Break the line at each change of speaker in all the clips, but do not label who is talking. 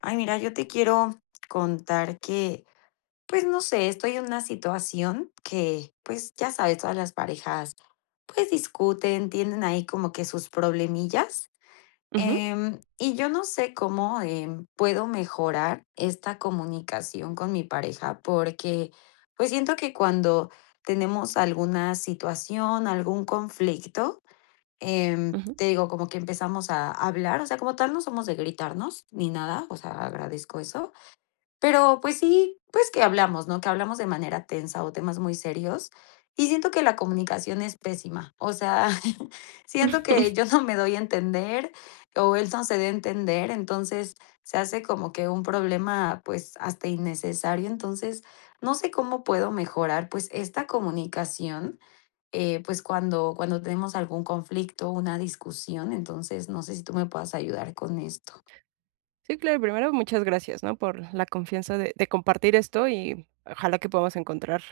Ay, mira, yo te quiero contar que, pues no sé, estoy en una situación que, pues ya sabes, todas las parejas, pues discuten, tienen ahí como que sus problemillas.
Ujú,
Y yo no sé cómo puedo mejorar esta comunicación con mi pareja porque, pues siento que cuando tenemos alguna situación, algún conflicto,
ujú.
te digo, como que empezamos a hablar, o sea, como tal no somos de gritarnos ni nada, o sea, agradezco eso. Pero, pues sí, pues que hablamos, ¿no? Que hablamos de manera tensa o temas muy serios. Y siento que la comunicación es pésima. O sea, siento que yo no me doy a entender o él no se dé a entender, entonces se hace como que un problema, pues hasta innecesario. Entonces, no sé cómo puedo mejorar, pues esta comunicación, pues cuando tenemos algún conflicto, una discusión. Entonces, no sé si tú me puedas ayudar con esto.
Sí, claro, primero muchas gracias, ¿no? Por la confianza de compartir esto y ojalá que podamos encontrar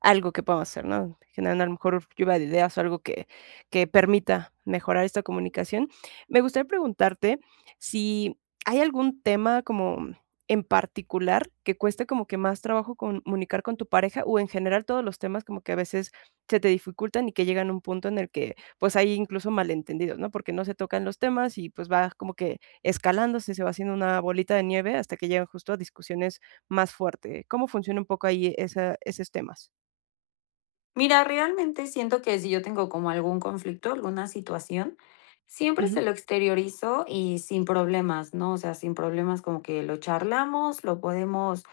algo que podamos hacer, ¿no? Generar a lo mejor lluvia de ideas o algo que permita mejorar esta comunicación. Me gustaría preguntarte si hay algún tema como en particular que cueste como que más trabajo comunicar con tu pareja o en general todos los temas como que a veces se te dificultan y que llegan a un punto en el que pues hay incluso malentendidos, ¿no? Porque no se tocan los temas y pues va como que escalándose, se va haciendo una bolita de nieve hasta que llegan justo a discusiones más fuertes. ¿Cómo funciona un poco ahí esa esos temas?
Mira, realmente siento que si yo tengo como algún conflicto, alguna situación, siempre se
Ujú.
lo exteriorizo y sin problemas, ¿no? O sea, sin problemas como que lo charlamos, lo podemos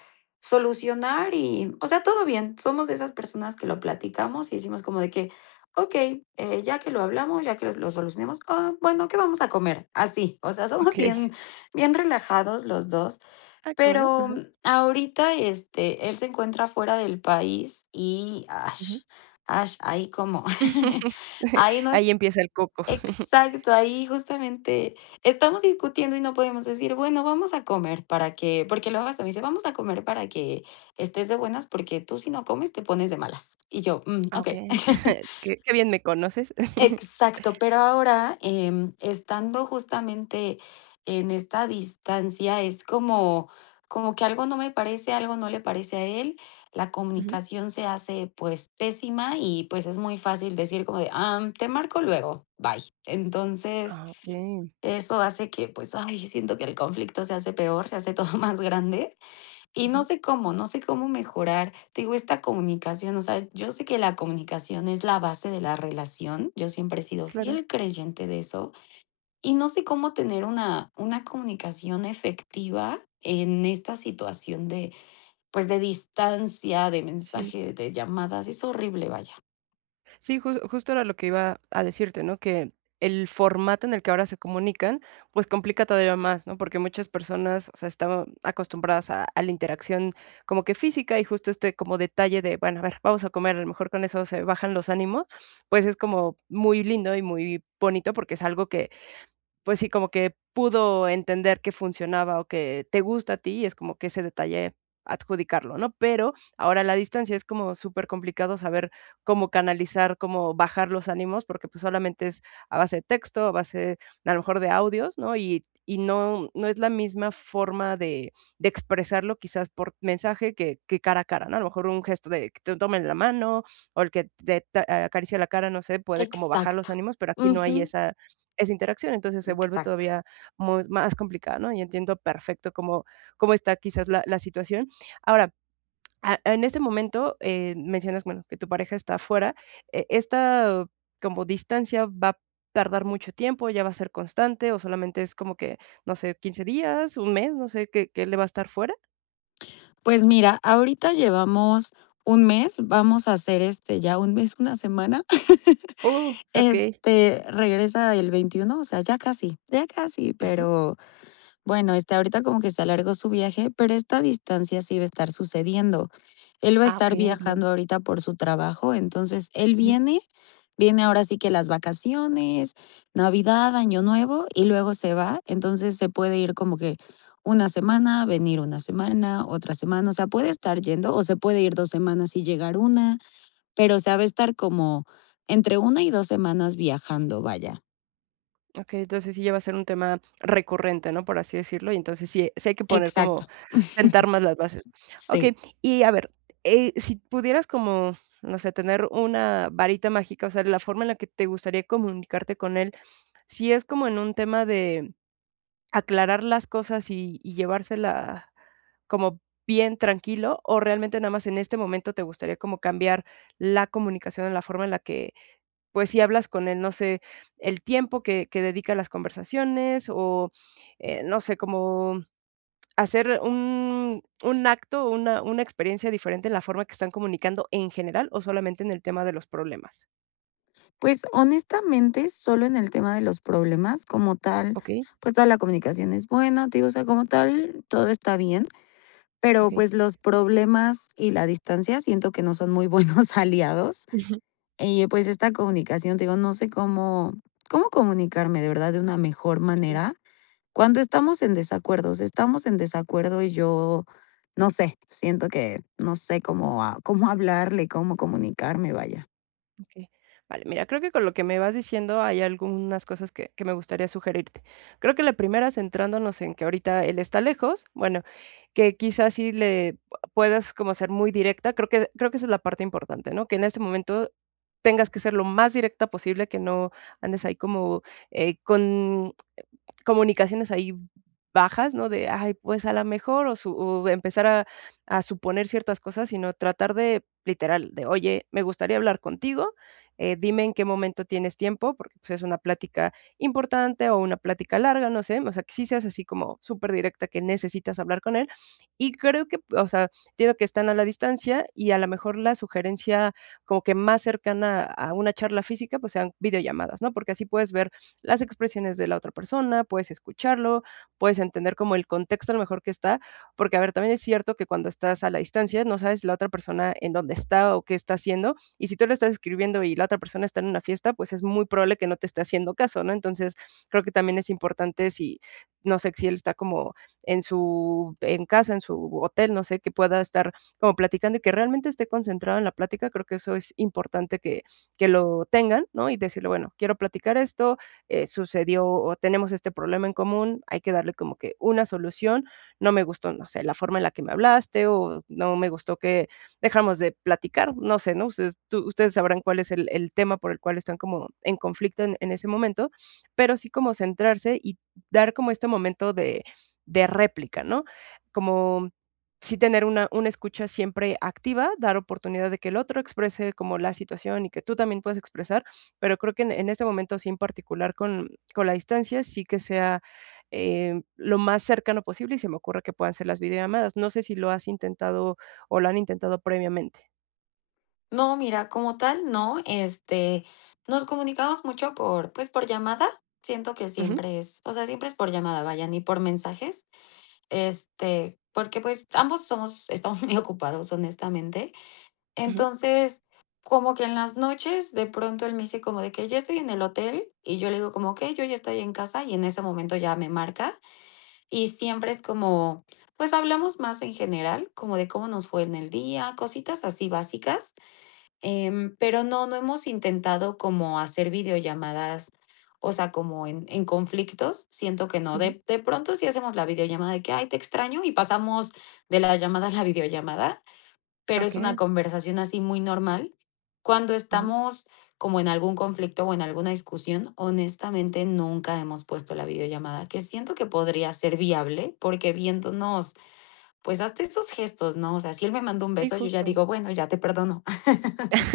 solucionar y, o sea, todo bien. Somos de esas personas que lo platicamos y decimos como de que, ok, ya que lo hablamos, ya que lo solucionemos, ah, bueno, ¿qué vamos a comer? Así, o sea, somos
Okey.
bien, bien relajados los dos.
Ah, qué bueno.
Pero,
Ajá.
ahorita, él se encuentra fuera del país y, ash,
Ujú.
ash, ahí como ahí no es
Ahí empieza el coco.
exacto, ahí justamente estamos discutiendo y no podemos decir: "Bueno, vamos a comer para que", porque luego hasta me dice: "Vamos a comer para que estés de buenas, porque tú si no comes te pones de malas". Y yo: "Mm,
Ah,
okey".
okey. Qué bien me conoces.
Exacto, pero ahora, estando justamente en esta distancia, es como como que algo no me parece, algo no le parece a él, la
Ujú.
comunicación se hace, pues, pésima y, pues, es muy fácil decir como de: Te marco luego, bye". Entonces,
Ah, okey.
eso hace que, pues, ay, siento que el conflicto se hace peor, se hace todo más grande. Y no
Ujú.
sé cómo, no sé cómo mejorar, te digo, esta comunicación, o sea, yo sé que la comunicación es la base de la relación, yo siempre he sido
Claro.
fiel creyente de eso, y no sé cómo tener una comunicación efectiva en esta situación de, pues, de distancia, de
Sí.
mensaje, de llamadas, es horrible, vaya.
Sí, justo era lo que iba a decirte, ¿no? Que el formato en el que ahora se comunican, pues, complica todavía más, ¿no? Porque muchas personas, o sea, estaban acostumbradas a la interacción como que física, y justo este como detalle de, bueno, a ver, vamos a comer, a lo mejor con eso se bajan los ánimos, pues, es como muy lindo y muy bonito, porque es algo que pues sí, como que pudo entender que funcionaba o que te gusta a ti, y es como que ese detalle adjudicarlo, ¿no? Pero ahora a la distancia es como súper complicado saber cómo canalizar, cómo bajar los ánimos, porque, pues, solamente es a base de texto, a base, a lo mejor, de audios, ¿no? Y no es la misma forma de expresarlo, quizás, por mensaje que cara a cara, ¿no? A lo mejor un gesto de que te tomen la mano o el que te acaricie la cara, no sé, puede como bajar los
Exacto.
ánimos, pero aquí no hay
Ujú.
esa interacción, entonces se vuelve
Exacto.
todavía mus más complicado, ¿no? Y entiendo perfecto cómo está quizás la situación. Ahora, a en este momento, mencionas, bueno, que tu pareja está afuera, esta como distancia va a tardar mucho tiempo, ¿ya va a ser constante o solamente es como que, no sé, 15 días, un mes, no sé, que él le va a estar fuera?
Pues mira, ahorita llevamos un mes, vamos a hacer, ya un mes, una semana.
Oh, okey.
Regresa el 21, o sea, ya casi,
Ujú.
pero bueno, ahorita como que se alargó su viaje, pero esta distancia sí va a estar sucediendo. Él va a
Ah,
estar
okey, bien.
viajando ahorita por su trabajo, entonces él viene, viene ahora sí que las vacaciones, Navidad, Año Nuevo, y luego se va, entonces se puede ir como que una semana, venir una semana, otra semana, o sea, puede estar yendo o se puede ir 2 semanas y llegar una. Pero, se sea, va a estar como entre una y 2 semanas viajando, vaya.
Okey, entonces sí ya va a ser un tema recurrente, ¿no? Por así decirlo, y entonces sí hay que poner como
Exacto,
sentar más las bases.
sí.
Okey, y a ver, si pudieras como, no sé, tener una varita mágica, o sea, la forma en la que te gustaría comunicarte con él, si es como en un tema de aclarar las cosas y llevársela como bien tranquilo, o realmente nada más en este momento te gustaría como cambiar la comunicación en la forma en la que pues, si hablas con él, no sé, el tiempo que dedica a las conversaciones o, no sé, como hacer un acto, una experiencia diferente en la forma que están comunicando en general o solamente en el tema de los problemas.
Pues, honestamente, solo en el tema de los problemas, como tal,
Ok.
pues, toda la comunicación es buena, te digo, o sea, como tal, todo está bien, pero,
Ok.
pues, los problemas y la distancia siento que no son muy buenos aliados.
Ujú.
Y, pues, esta comunicación, te digo, no sé cómo cómo comunicarme de verdad de una mejor
Okey.
manera. Cuando estamos en desacuerdos, estamos en desacuerdo y yo, no sé, siento que no sé cómo a cómo hablarle, cómo comunicarme, vaya.
Okey. Vale, mira, creo que con lo que me vas diciendo hay algunas cosas que me gustaría sugerirte. Creo que la primera, centrándonos en que ahorita él está lejos, bueno, que quizás sí le puedas como ser muy directa, creo que esa es la parte importante, ¿no? Que en este momento tengas que ser lo más directa posible, que no andes ahí como, con comunicaciones ahí bajas, ¿no? De, ay, pues a la mejor, o empezar a suponer ciertas cosas, sino tratar de, literal, de, oye, me gustaría hablar contigo, dime en qué momento tienes tiempo, porque pues, es una plática importante o una plática larga, no sé, o sea, que sí seas así como súper directa que necesitas hablar con él. Y creo que, o sea, entiendo que están a la distancia y a lo mejor la sugerencia como que más cercana a una charla física, pues sean videollamadas, ¿no? Porque así puedes ver las expresiones de la otra persona, puedes escucharlo, puedes entender como el contexto a lo mejor que está, porque a ver, también es cierto que cuando estás a la distancia no sabes la otra persona en dónde está o qué está haciendo, y si tú le estás escribiendo y la otra persona está en una fiesta, pues es muy probable que no te esté haciendo caso, ¿no? Entonces, creo que también es importante si, no sé, si él está como en casa, en su hotel, no sé, que pueda estar como platicando y que realmente esté concentrado en la plática, creo que eso es importante que lo tengan, ¿no? Y decirle, bueno, quiero platicar esto, sucedió o tenemos este problema en común, hay que darle como que una solución, no me gustó, no sé, la forma en la que me hablaste o no me gustó que dejáramos de platicar, no sé, ¿no? Ustedes sabrán cuál es el tema por el cual están como en conflicto en ese momento, pero sí como centrarse y dar como este momento de réplica, ¿no? Como sí tener una escucha siempre activa, dar oportunidad de que el otro exprese como la situación y que tú también puedas expresar pero creo que en ese momento, sí, en particular con la distancia, sí que sea, lo más cercano posible, y se me ocurre que puedan ser las videollamadas. No sé si lo has intentado o lo han intentado previamente.
No, mira, como tal, no, nos comunicamos mucho por, pues, por llamada. Siento que
Ujú.
siempre es, o sea, siempre es por llamada, vaya, ni por mensajes. Porque pues ambos somos, estamos muy ocupados, honestamente.
Ujú,
Entonces, como que en las noches, de pronto él me dice como de que: "Ya estoy en el hotel", y yo le digo como: que yo ya estoy en casa", y en ese momento ya me marca, y siempre es como, pues, hablamos más en general, como de cómo nos fue en el día, cositas así básicas, pero no, no hemos intentado como hacer videollamadas, o sea, como en conflictos, siento que no.
ujú.
De pronto sí hacemos la videollamada de que: "Ay, te extraño", y pasamos de la llamada a la videollamada, pero es una
Okey,
conversación así muy normal. Cuando
ujú.
estamos como en algún conflicto o en alguna discusión, honestamente nunca hemos puesto la videollamada, que siento que podría ser viable, porque viéndonos, pues hasta esos gestos, ¿no? O sea, si él me manda un
Sí,
beso, yo ya
justo.
digo, bueno, ya te perdono.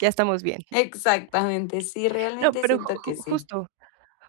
Ya estamos bien.
Exactamente, sí,
No,
realmente
pero ju
siento que
ju
sí.
justo.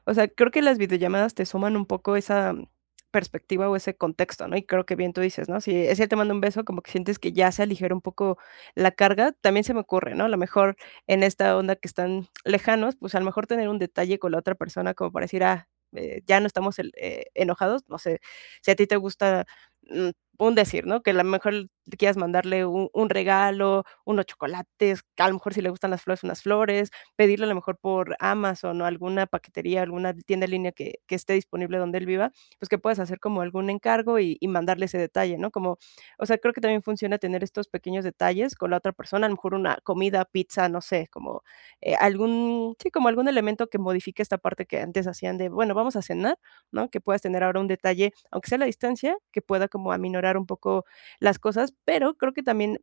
O sea, creo que las videollamadas te suman un poco esa perspectiva o ese contexto, ¿no? Y creo que bien tú dices, ¿no? Si es él te manda un beso, como que sientes que ya se aligeró un poco la carga. También se me ocurre, ¿no? A lo mejor en esta onda que están lejanos, pues a lo mejor tener un detalle con la otra persona como para decir, ah, ya no estamos enojados. No sé, si a ti te gusta mm, un decir, ¿no? Que a lo mejor le quieras mandarle un regalo, unos chocolates, que a lo mejor si le gustan las flores, unas flores, pedirlo a lo mejor por Amazon o alguna paquetería, alguna tienda en línea que esté disponible donde él viva, pues, que puedas hacer como algún encargo y mandarle ese detalle, ¿no? Como, o sea, creo que también funciona tener estos pequeños detalles con la otra persona, a lo mejor una comida, pizza, no sé, como, algún sí, como algún elemento que modifique esta parte que antes hacían de, bueno, vamos a cenar, ¿no? Que puedas tener ahora un detalle, aunque sea a la distancia, que pueda como aminorar un poco las cosas, pero creo que también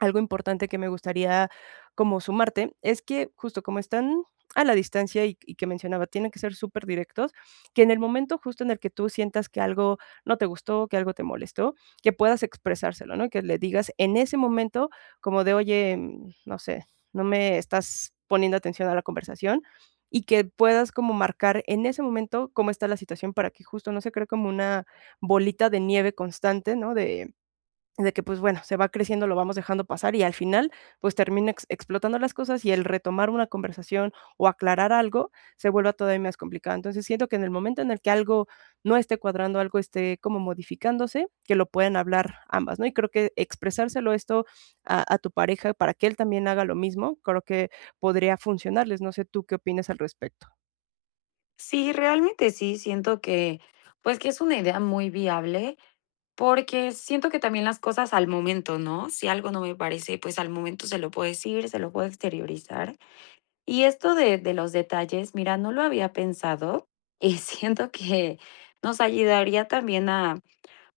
algo importante que me gustaría como sumarte es que justo como están a la distancia y que mencionaba, tienen que ser súper directos que en el momento justo en el que tú sientas que algo no te gustó, que algo te molestó, que puedas expresárselo, ¿no? Que le digas en ese momento como de: "Oye, no sé, no me estás poniendo atención a la conversación", y que puedas como marcar en ese momento cómo está la situación para que justo no se cree como una bolita de nieve constante, ¿no? De que, pues bueno, se va creciendo, lo vamos dejando pasar y al final, pues termina ex explotando las cosas y el retomar una conversación o aclarar algo se vuelve todavía más complicado. Entonces, siento que en el momento en el que algo no esté cuadrando, algo esté como modificándose, que lo puedan hablar ambas, ¿no? Y creo que expresárselo esto a tu pareja para que él también haga lo mismo, creo que podría funcionarles. No sé tú qué opinas al respecto.
Sí, realmente sí, siento que, pues que es una idea muy viable. Porque siento que también las cosas al momento, ¿no? Si algo no me parece, pues al momento se lo puedo decir, se lo puedo exteriorizar. Y esto de los detalles, mira, no lo había pensado y siento que nos ayudaría también a,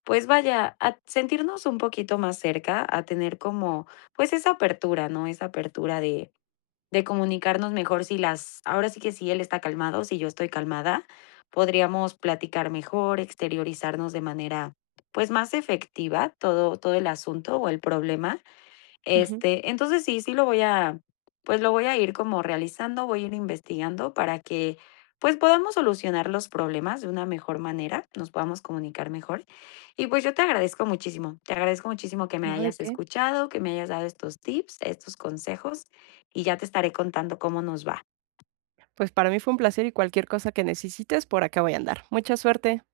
pues vaya, a sentirnos un poquito más cerca, a tener como, pues esa apertura, ¿no? Esa apertura de comunicarnos mejor si las ahora sí que si él está calmado, si yo estoy calmada, podríamos platicar mejor, exteriorizarnos de manera, pues, más efectiva todo el asunto o el problema,
Ujú.
entonces sí, sí lo voy a, pues lo voy a ir como realizando, voy a ir investigando para que pues podamos solucionar los problemas de una mejor manera, nos podamos comunicar mejor. Y pues yo te agradezco muchísimo que me
No, ¿de
hayas
qué?
escuchado, que me hayas dado estos tips, estos consejos y ya te estaré contando cómo nos va.
Pues para mí fue un placer y cualquier cosa que necesites, por acá voy a andar. Mucha suerte.